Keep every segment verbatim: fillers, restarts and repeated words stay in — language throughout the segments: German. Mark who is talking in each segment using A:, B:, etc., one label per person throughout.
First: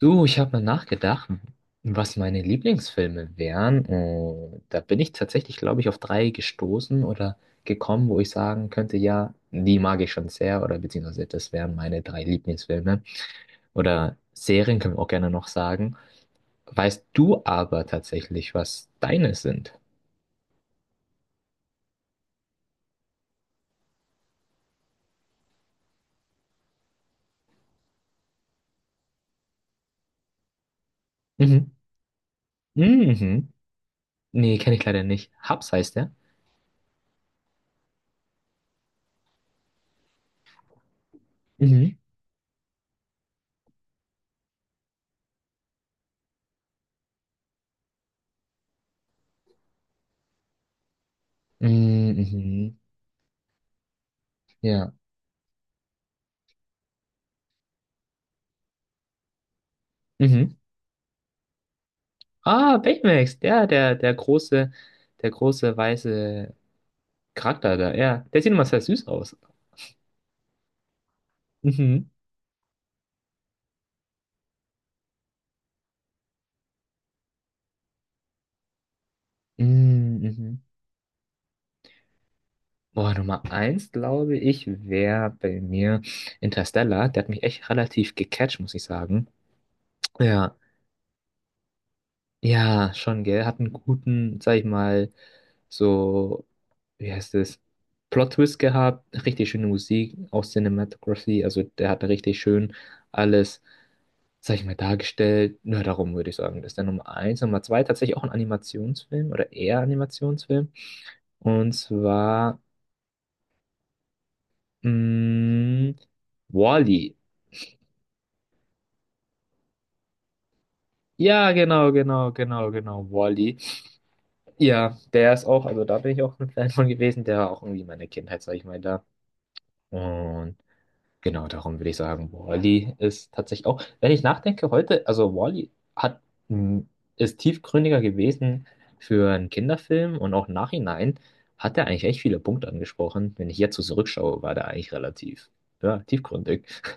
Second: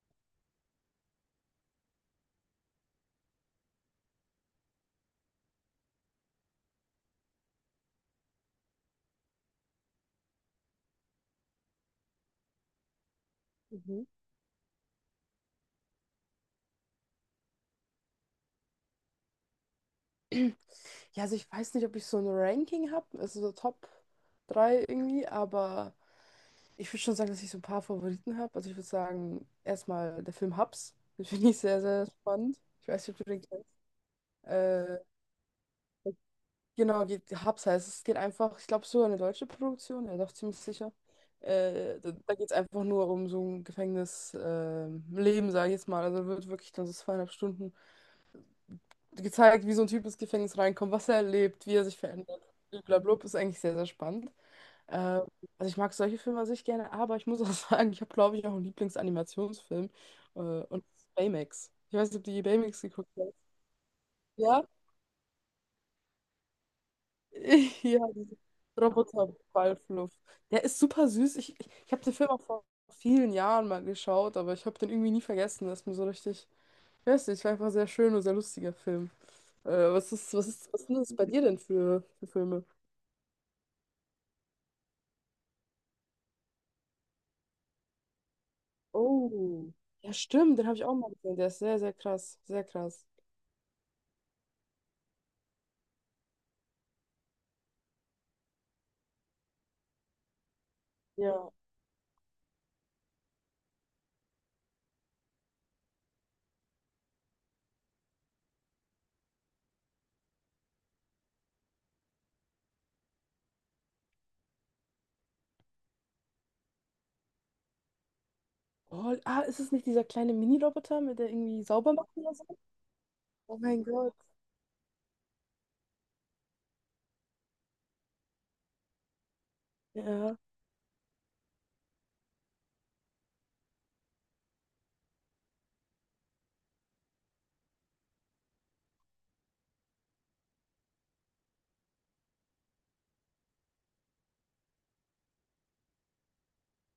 A: Du, ich habe mal nachgedacht, was meine Lieblingsfilme wären. Und da bin ich tatsächlich, glaube ich, auf drei gestoßen oder gekommen, wo ich sagen könnte, ja, die mag ich schon sehr oder beziehungsweise das wären meine drei Lieblingsfilme. Oder Serien können wir auch gerne noch sagen. Weißt du aber tatsächlich, was deine sind?
B: Drei irgendwie, aber ich würde schon sagen, dass ich so ein paar Favoriten habe. Also ich würde sagen, erstmal der Film Hubs. Den finde ich
A: Mhm.
B: sehr, sehr spannend. Ich weiß nicht, ob du den
A: Mhm.
B: kennst.
A: Nee, kenne ich
B: Äh,
A: leider nicht. Hubs heißt der.
B: genau, geht, Hubs heißt es. Es geht einfach, ich glaube, sogar eine deutsche Produktion, ja doch ziemlich sicher.
A: Mhm.
B: Äh, da da geht es einfach nur um so ein Gefängnisleben, äh, Leben, sage ich jetzt mal. Also wird wirklich dann so zweieinhalb Stunden gezeigt, wie so ein Typ ins Gefängnis reinkommt, was er erlebt, wie er sich
A: Mhm.
B: verändert.
A: Mhm.
B: Blablabla, ist eigentlich sehr, sehr spannend.
A: Ja.
B: Äh, also ich mag solche Filme an sich gerne, aber ich muss auch sagen, ich habe, glaube ich, auch einen Lieblingsanimationsfilm. Äh,
A: Mhm.
B: und das ist Baymax. Ich weiß nicht, ob du je
A: Ah,
B: Baymax geguckt hast.
A: Baymax, ja, der, der
B: Ja?
A: große, der große weiße Charakter da,
B: Ja,
A: ja.
B: dieser
A: Der sieht immer sehr süß aus.
B: Roboterballfluff. Der ist super süß. Ich, ich, ich habe
A: Mhm.
B: den Film auch vor vielen Jahren mal geschaut, aber ich habe den irgendwie nie vergessen. Das ist mir so richtig, ich weiß nicht, war einfach ein sehr schön und sehr lustiger Film. Äh, was
A: Mm.
B: ist, was
A: Mhm.
B: ist, was sind das bei dir denn für, für Filme?
A: Boah, Nummer eins, glaube ich, wäre bei mir Interstellar. Der hat mich echt relativ gecatcht, muss ich sagen.
B: Ja,
A: Ja,
B: stimmt, den habe ich auch mal gesehen. Der ist sehr, sehr krass. Sehr
A: ja,
B: krass.
A: schon, gell. Hat einen guten, sag ich mal, so, wie heißt es, Plot-Twist gehabt, richtig schöne Musik, auch Cinematography, also der hat richtig schön alles, sag ich mal, dargestellt. Nur darum würde ich sagen, das ist der Nummer eins. Nummer zwei, tatsächlich auch ein Animationsfilm oder eher Animationsfilm. Und zwar, mh, Wall-E.
B: Oh, ah, ist es nicht dieser kleine Mini-Roboter, mit der
A: Ja,
B: irgendwie
A: genau,
B: sauber macht
A: genau,
B: oder so?
A: genau, genau, Wall-E.
B: Oh mein Gott.
A: Ja, der ist auch, also da bin ich auch ein Fan von gewesen, der war auch irgendwie meine Kindheit, sag ich mal, da.
B: Ja.
A: Und genau, darum würde ich sagen, Wall-E ist tatsächlich auch, wenn ich nachdenke heute, also Wall-E hat, m, ist tiefgründiger gewesen für einen Kinderfilm, und auch nachhinein hat er eigentlich echt viele Punkte angesprochen. Wenn ich jetzt so zurückschaue, war der eigentlich relativ, ja, tiefgründig.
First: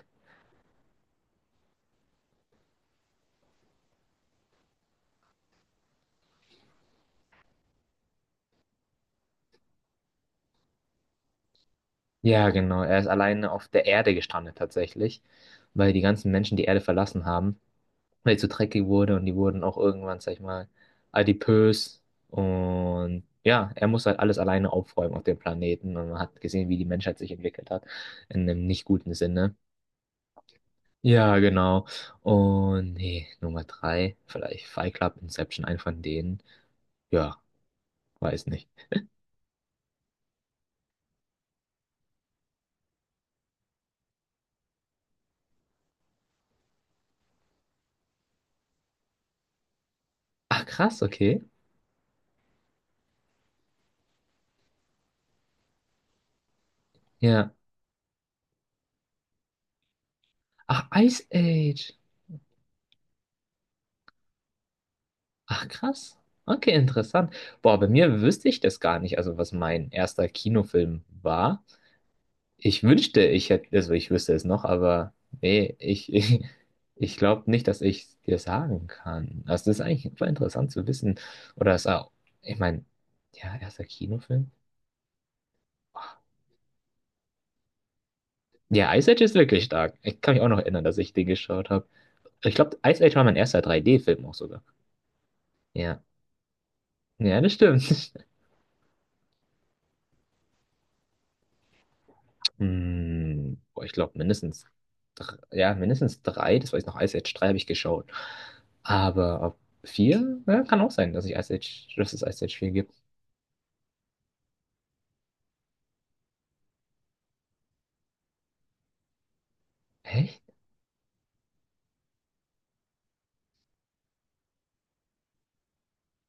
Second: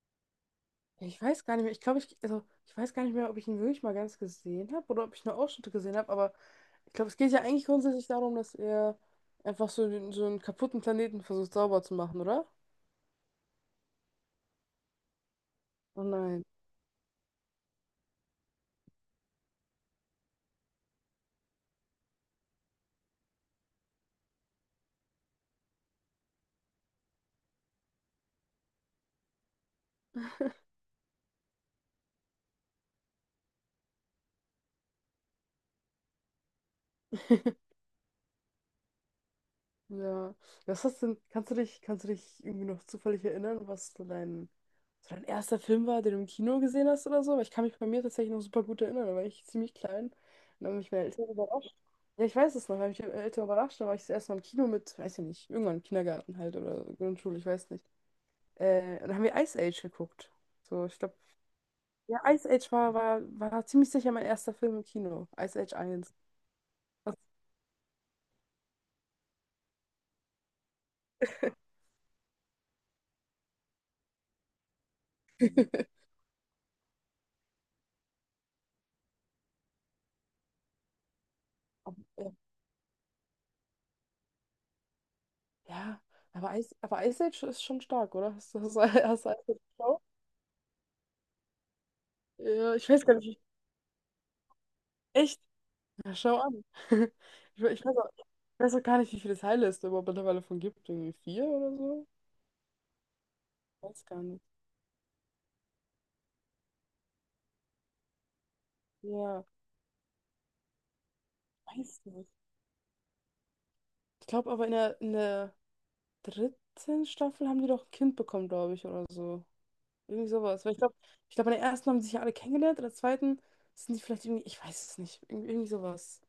B: Ich weiß gar nicht mehr. Ich glaube, ich, also, ich weiß gar nicht mehr, ob ich ihn wirklich mal ganz gesehen habe oder ob ich nur Ausschnitte gesehen habe, aber ich glaube, es geht ja eigentlich grundsätzlich darum, dass er einfach so, den- so einen kaputten Planeten versucht sauber zu machen, oder?
A: Ja, genau, er ist alleine auf der Erde gestrandet tatsächlich, weil die
B: Oh
A: ganzen
B: nein.
A: Menschen die Erde verlassen haben, weil ich so dreckig wurde, und die wurden auch irgendwann, sag ich mal, adipös. Und ja, er muss halt alles alleine aufräumen auf dem Planeten. Und man hat gesehen, wie die Menschheit sich entwickelt hat, in einem nicht guten Sinne. Ja, genau. Und nee, Nummer drei, vielleicht Fight Club, Inception, ein von denen. Ja, weiß nicht.
B: Ja. Was hast denn, kannst du dich, kannst du dich irgendwie noch zufällig erinnern, was so dein, so dein erster Film war, den du im Kino gesehen hast oder so? Weil ich kann mich bei mir tatsächlich noch super gut erinnern, da war ich ziemlich klein. Und
A: Ach,
B: dann haben mich
A: krass,
B: meine Eltern
A: okay.
B: überrascht. Ja, ich weiß es noch, weil ich meine Eltern überrascht, da war ich das erste Mal im Kino mit, weiß ich nicht, irgendwann im Kindergarten halt oder Grundschule, ich
A: Ja.
B: weiß nicht. Äh, und dann haben wir Ice Age geguckt. So,
A: Ach,
B: ich glaube,
A: Ice Age.
B: ja, Ice Age war, war, war ziemlich sicher mein erster Film im Kino. Ice
A: Ach,
B: Age eins.
A: krass. Okay,
B: Was-?
A: interessant. Boah, bei mir wüsste ich das gar nicht, also was mein erster Kinofilm war. Ich wünschte, ich hätte, also ich wüsste es noch, aber nee, ich, ich, ich glaube nicht, dass ich es dir sagen kann. Also das ist eigentlich voll interessant zu wissen. Oder es auch, ich meine, ja, erster Kinofilm.
B: Ja,
A: Oh.
B: aber Ice, aber Ice Age ist schon stark, oder? Hast du, hast du,
A: Ja,
B: hast
A: Ice Age
B: du Ice
A: ist
B: Age
A: wirklich stark.
B: geschaut?
A: Ich kann mich auch noch erinnern, dass ich den geschaut habe. Ich
B: Ja,
A: glaube,
B: ich
A: Ice
B: weiß
A: Age
B: gar
A: war mein
B: nicht.
A: erster drei D-Film auch sogar.
B: Echt?
A: Ja.
B: Ja, schau an.
A: Ja, das
B: Ich, we- ich weiß auch,
A: stimmt.
B: ich weiß auch gar nicht, wie viele Teile es da überhaupt mittlerweile von gibt. Irgendwie vier oder so?
A: Hm, boah, ich
B: Weiß
A: glaube
B: gar nicht.
A: mindestens, dr- ja, mindestens drei, das weiß ich noch, Ice Age drei habe ich geschaut. Aber
B: Ja,
A: ob vier, ja, kann auch sein, dass ich Ice Age,
B: weiß
A: dass es
B: nicht.
A: Ice Age vier gibt.
B: Ich glaube aber in der, in der dritten Staffel haben die doch ein Kind bekommen, glaube ich, oder so. Irgendwie
A: Hä?
B: sowas. Weil ich glaube, ich glaube, in der ersten haben sie sich ja alle kennengelernt, in der zweiten sind die vielleicht irgendwie, ich weiß es nicht. Irgendwie, irgendwie sowas.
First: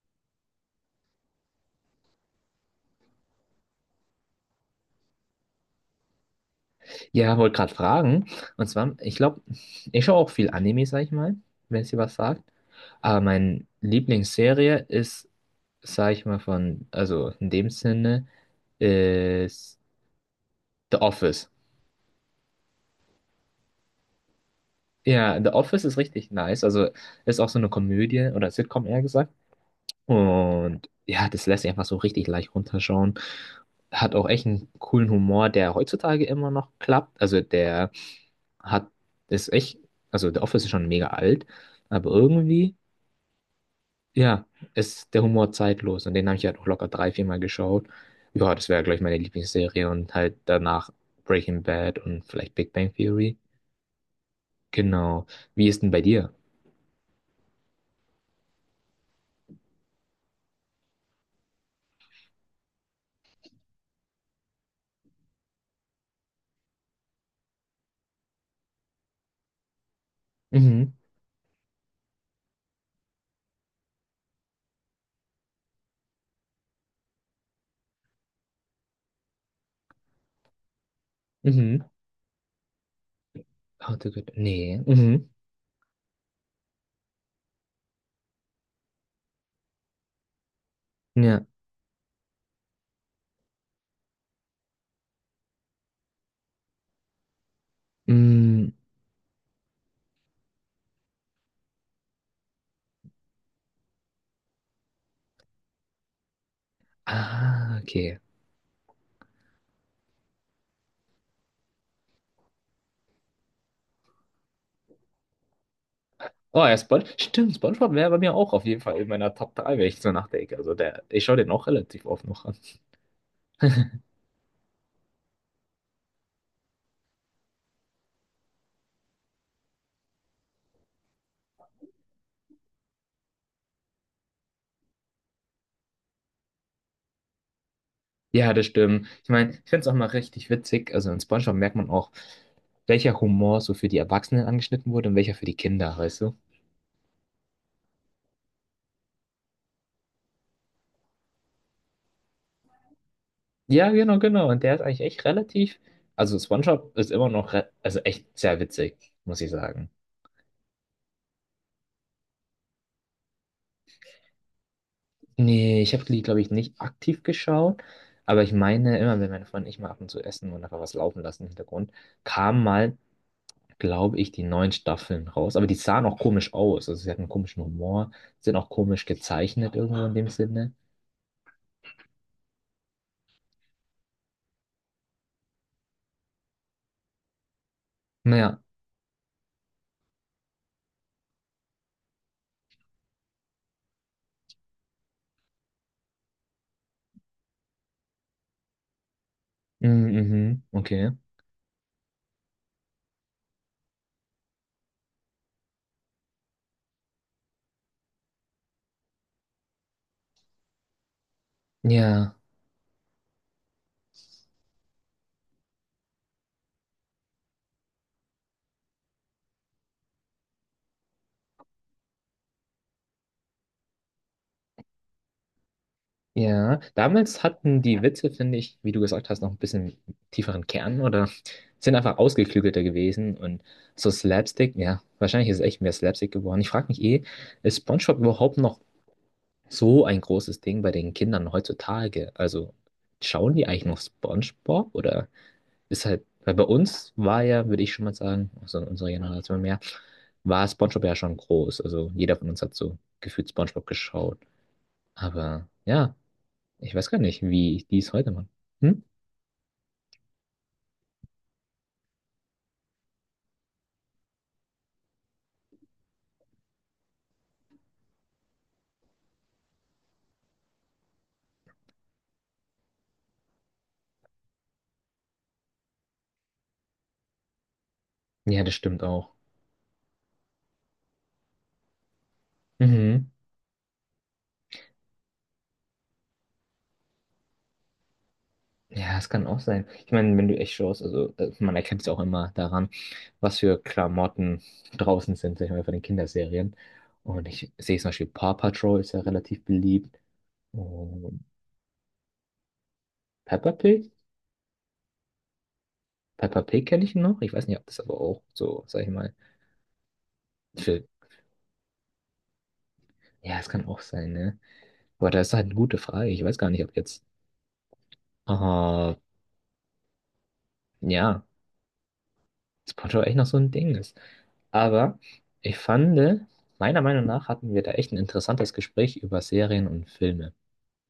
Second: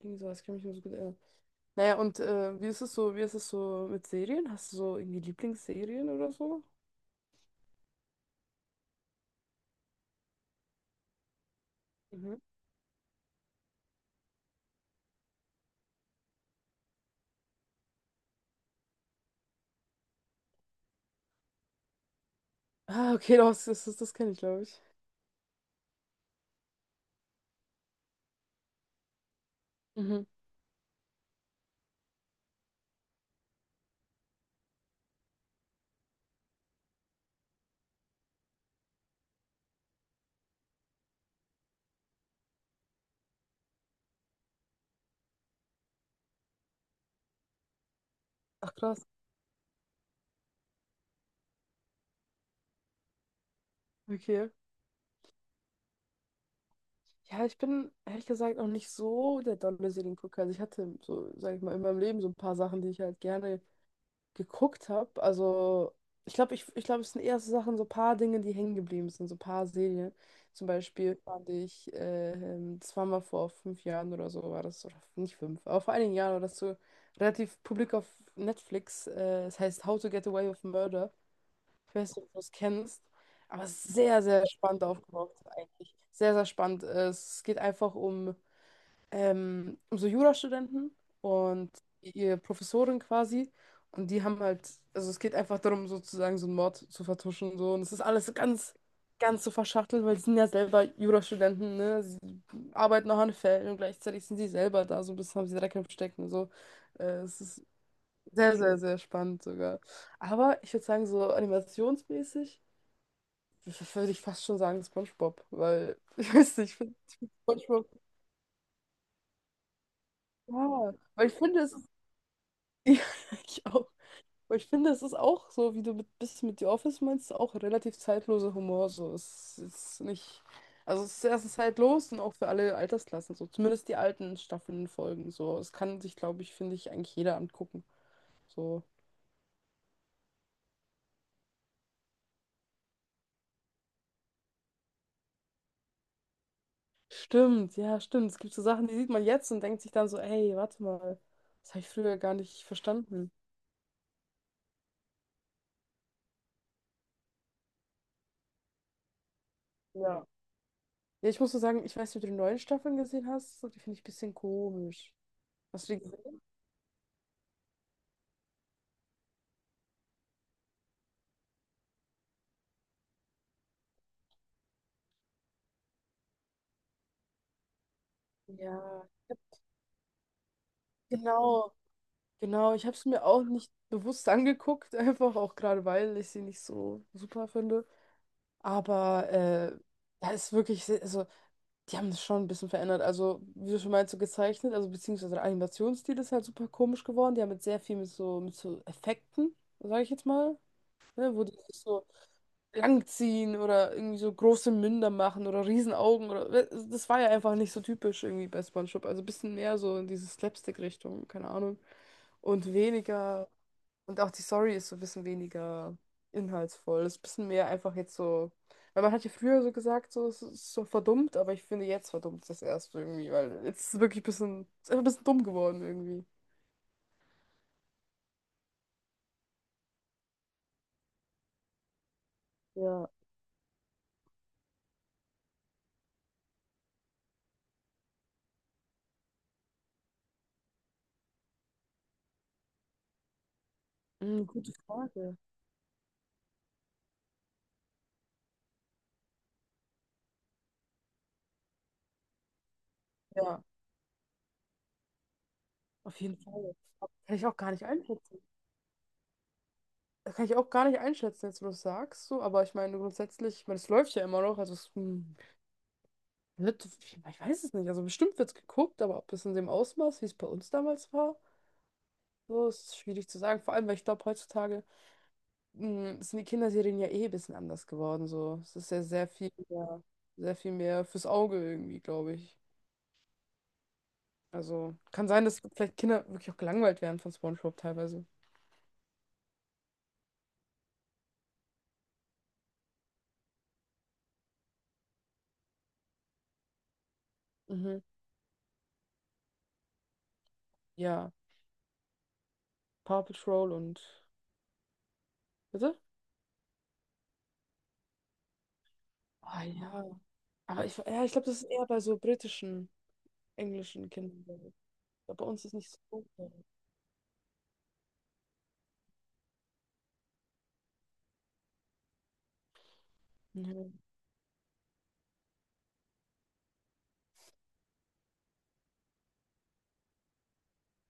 B: Irgendwie sowas, ich kann mich nur so gut erinnern. Naja, und äh, wie ist es so, wie ist es so mit Serien? Hast du so irgendwie Lieblingsserien oder so?
A: Ja, wollte gerade fragen. Und zwar, ich glaube, ich schaue auch viel Anime, sag ich mal, wenn es dir was
B: Mhm.
A: sagt. Aber meine Lieblingsserie ist, sag ich mal, von, also in dem Sinne, ist The Office.
B: Ah, okay, doch, das, das, das kenne ich, glaube ich.
A: Ja, The Office ist richtig nice. Also ist auch so eine Komödie oder Sitcom, eher gesagt.
B: Mhm.
A: Und ja, das lässt sich einfach so richtig leicht runterschauen. Hat auch echt einen coolen Humor, der heutzutage immer noch klappt. Also der hat, ist echt, also The Office ist schon mega alt, aber irgendwie, ja, ist der Humor zeitlos. Und den habe ich halt auch locker drei, viermal geschaut. Ja, das
B: Ach,
A: wäre gleich
B: krass.
A: meine Lieblingsserie und halt danach Breaking Bad und vielleicht Big Bang Theory.
B: Okay.
A: Genau. Wie ist denn bei dir?
B: Ja, ich bin ehrlich gesagt auch nicht so der dolle Seriengucker. Also ich hatte so, sag ich mal, in meinem Leben so ein paar Sachen, die ich halt gerne geguckt habe. Also, ich glaube, ich, ich glaube, es sind eher so Sachen, so paar Dinge, die hängen geblieben sind, so paar Serien. Zum
A: Mhm.
B: Beispiel fand ich, äh, ähm, das war mal vor fünf Jahren oder so, war das, oder nicht fünf, aber vor einigen Jahren war das so relativ publik auf Netflix. Äh, es heißt How to Get Away with Murder.
A: Mhm.
B: Ich weiß nicht, ob du das kennst, aber es
A: How
B: ist
A: to
B: sehr,
A: Get.
B: sehr
A: Nee.
B: spannend
A: Mhm.
B: aufgebaut, eigentlich. Sehr, sehr spannend. Äh, Es geht einfach um ähm, so Jurastudenten
A: Ja.
B: und ihre Professorin quasi. Und die haben halt, also es geht einfach darum, sozusagen so einen Mord zu vertuschen und so. Und es ist alles
A: Mm.
B: ganz, ganz so verschachtelt, weil sie sind ja selber Jurastudenten, ne? Sie arbeiten auch an Fällen und gleichzeitig sind sie selber da, so ein bisschen haben sie Dreck im Stecken und so. Äh, es ist
A: Ah, okay.
B: sehr, sehr, sehr spannend sogar. Aber ich würde sagen, so animationsmäßig würde ich fast schon sagen SpongeBob, weil ich weiß
A: Oh,
B: nicht,
A: ja,
B: ich finde
A: Spon stimmt,
B: SpongeBob,
A: SpongeBob wäre bei mir auch auf jeden Fall in meiner Top drei, wenn ich so nachdenke. Also
B: ja,
A: der, ich
B: weil ich
A: schaue den
B: finde,
A: auch
B: es ist.
A: relativ oft noch an.
B: Ja, ich auch. Aber ich finde, es ist auch so, wie du mit, bist mit The Office meinst, auch relativ zeitloser Humor. So, es ist nicht. Also, es ist erstens zeitlos und auch für alle Altersklassen. So, zumindest die alten Staffeln folgen. So, es kann sich, glaube ich, finde ich, eigentlich jeder angucken.
A: Ja, das
B: So,
A: stimmt. Ich meine, ich finde es auch mal richtig witzig. Also in SpongeBob merkt man auch, welcher Humor so für die Erwachsenen angeschnitten wurde und welcher für die Kinder, weißt du?
B: stimmt, ja, stimmt. Es gibt so Sachen, die sieht man jetzt und denkt sich dann so, ey, warte mal, das habe ich früher gar nicht verstanden.
A: Ja, genau, genau. Und der ist eigentlich echt relativ. Also SpongeBob ist immer noch, re- also echt sehr witzig, muss ich sagen.
B: Ja. Ja, ich muss so sagen, ich weiß nicht, ob du die neuen Staffeln gesehen hast. So, die finde ich ein bisschen komisch.
A: Nee,
B: Hast
A: ich
B: du die
A: habe die, glaube
B: gesehen?
A: ich, nicht aktiv geschaut, aber ich meine, immer wenn meine Freunde und ich mal ab und zu essen und einfach was laufen lassen im Hintergrund, kamen mal, glaube ich, die neuen Staffeln raus. Aber die sahen auch komisch aus. Also sie hatten einen komischen Humor, sind auch komisch
B: Ja.
A: gezeichnet, irgendwo in dem Sinne.
B: Genau, genau, ich habe es mir auch nicht bewusst angeguckt, einfach auch gerade weil ich sie nicht so super finde.
A: Naja.
B: Aber äh, da ist wirklich, se- also die haben das schon ein bisschen verändert. Also, wie du schon meinst, so gezeichnet, also beziehungsweise der Animationsstil ist halt super komisch geworden. Die haben jetzt sehr viel mit so, mit so Effekten, sage ich
A: Mhm,
B: jetzt mal,
A: mhm, okay.
B: ne, wo die sich so langziehen oder irgendwie so große Münder machen oder Riesenaugen oder das war ja einfach nicht so typisch irgendwie bei SpongeBob. Also ein bisschen mehr so in diese Slapstick-Richtung, keine Ahnung.
A: Ja.
B: Und weniger. Und auch die Story ist so ein bisschen weniger inhaltsvoll. Ist ein bisschen mehr einfach jetzt so. Weil man hat ja früher so gesagt, so, es ist so verdummt, aber ich finde, jetzt verdummt es das erst irgendwie, weil jetzt ist es wirklich ein bisschen, ist einfach ein bisschen dumm geworden irgendwie.
A: Ja, damals hatten die Witze, finde ich, wie du gesagt hast, noch ein bisschen tieferen Kern oder sind einfach ausgeklügelter
B: Ja,
A: gewesen, und so Slapstick, ja, wahrscheinlich ist es echt mehr Slapstick geworden. Ich frage mich eh, ist SpongeBob überhaupt noch so ein großes Ding bei den Kindern heutzutage? Also schauen die eigentlich noch
B: hm, gute
A: SpongeBob, oder
B: Frage.
A: ist halt, weil bei uns war ja, würde ich schon mal sagen, also in unserer Generation mehr, war SpongeBob ja schon groß. Also jeder von uns hat so gefühlt
B: Ja,
A: SpongeBob geschaut. Aber ja.
B: auf jeden Fall.
A: Ich weiß gar
B: Kann
A: nicht,
B: ich auch gar nicht
A: wie die es heute
B: einschätzen.
A: machen. Hm?
B: Das kann ich auch gar nicht einschätzen, jetzt wo du es sagst, so, aber ich meine grundsätzlich, ich meine, es läuft ja immer noch, also es hm, wird, ich weiß es nicht, also bestimmt wird es geguckt, aber ob es in dem Ausmaß, wie es bei uns damals war, so ist schwierig zu sagen. Vor allem, weil ich glaube, heutzutage mh, sind die Kinderserien ja eh ein bisschen anders geworden. So.
A: Ja, das
B: Es ist
A: stimmt
B: ja sehr
A: auch.
B: viel mehr, sehr viel mehr fürs Auge irgendwie, glaube ich.
A: Mhm.
B: Also kann sein, dass vielleicht Kinder wirklich auch gelangweilt werden von SpongeBob teilweise.
A: Ja, es kann auch sein. Ich meine, wenn du echt schaust, also äh, man erkennt es auch immer daran, was für Klamotten draußen sind, sag ich mal, von den Kinderserien. Und ich sehe
B: Mhm.
A: zum Beispiel Paw Patrol ist ja relativ beliebt.
B: Ja,
A: Und
B: Paw
A: Peppa
B: Patrol und.
A: Pig?
B: Bitte?
A: Peppa Pig kenne ich noch. Ich weiß nicht, ob das aber auch so, sag ich mal,
B: Ah ja. Aber ich,
A: für...
B: ja, ich glaube, das ist eher bei so britischen,
A: Ja, es kann auch
B: englischen
A: sein,
B: Kindern.
A: ne?
B: So. Ich
A: Aber
B: glaub, bei
A: das ist
B: uns
A: halt eine
B: ist nicht
A: gute
B: so.
A: Frage. Ich weiß gar nicht, ob jetzt... Ah, ja. Dass Portugal echt noch so ein
B: Mhm.
A: Ding ist. Aber ich fand, meiner Meinung nach hatten wir da echt ein interessantes Gespräch über Serien und Filme.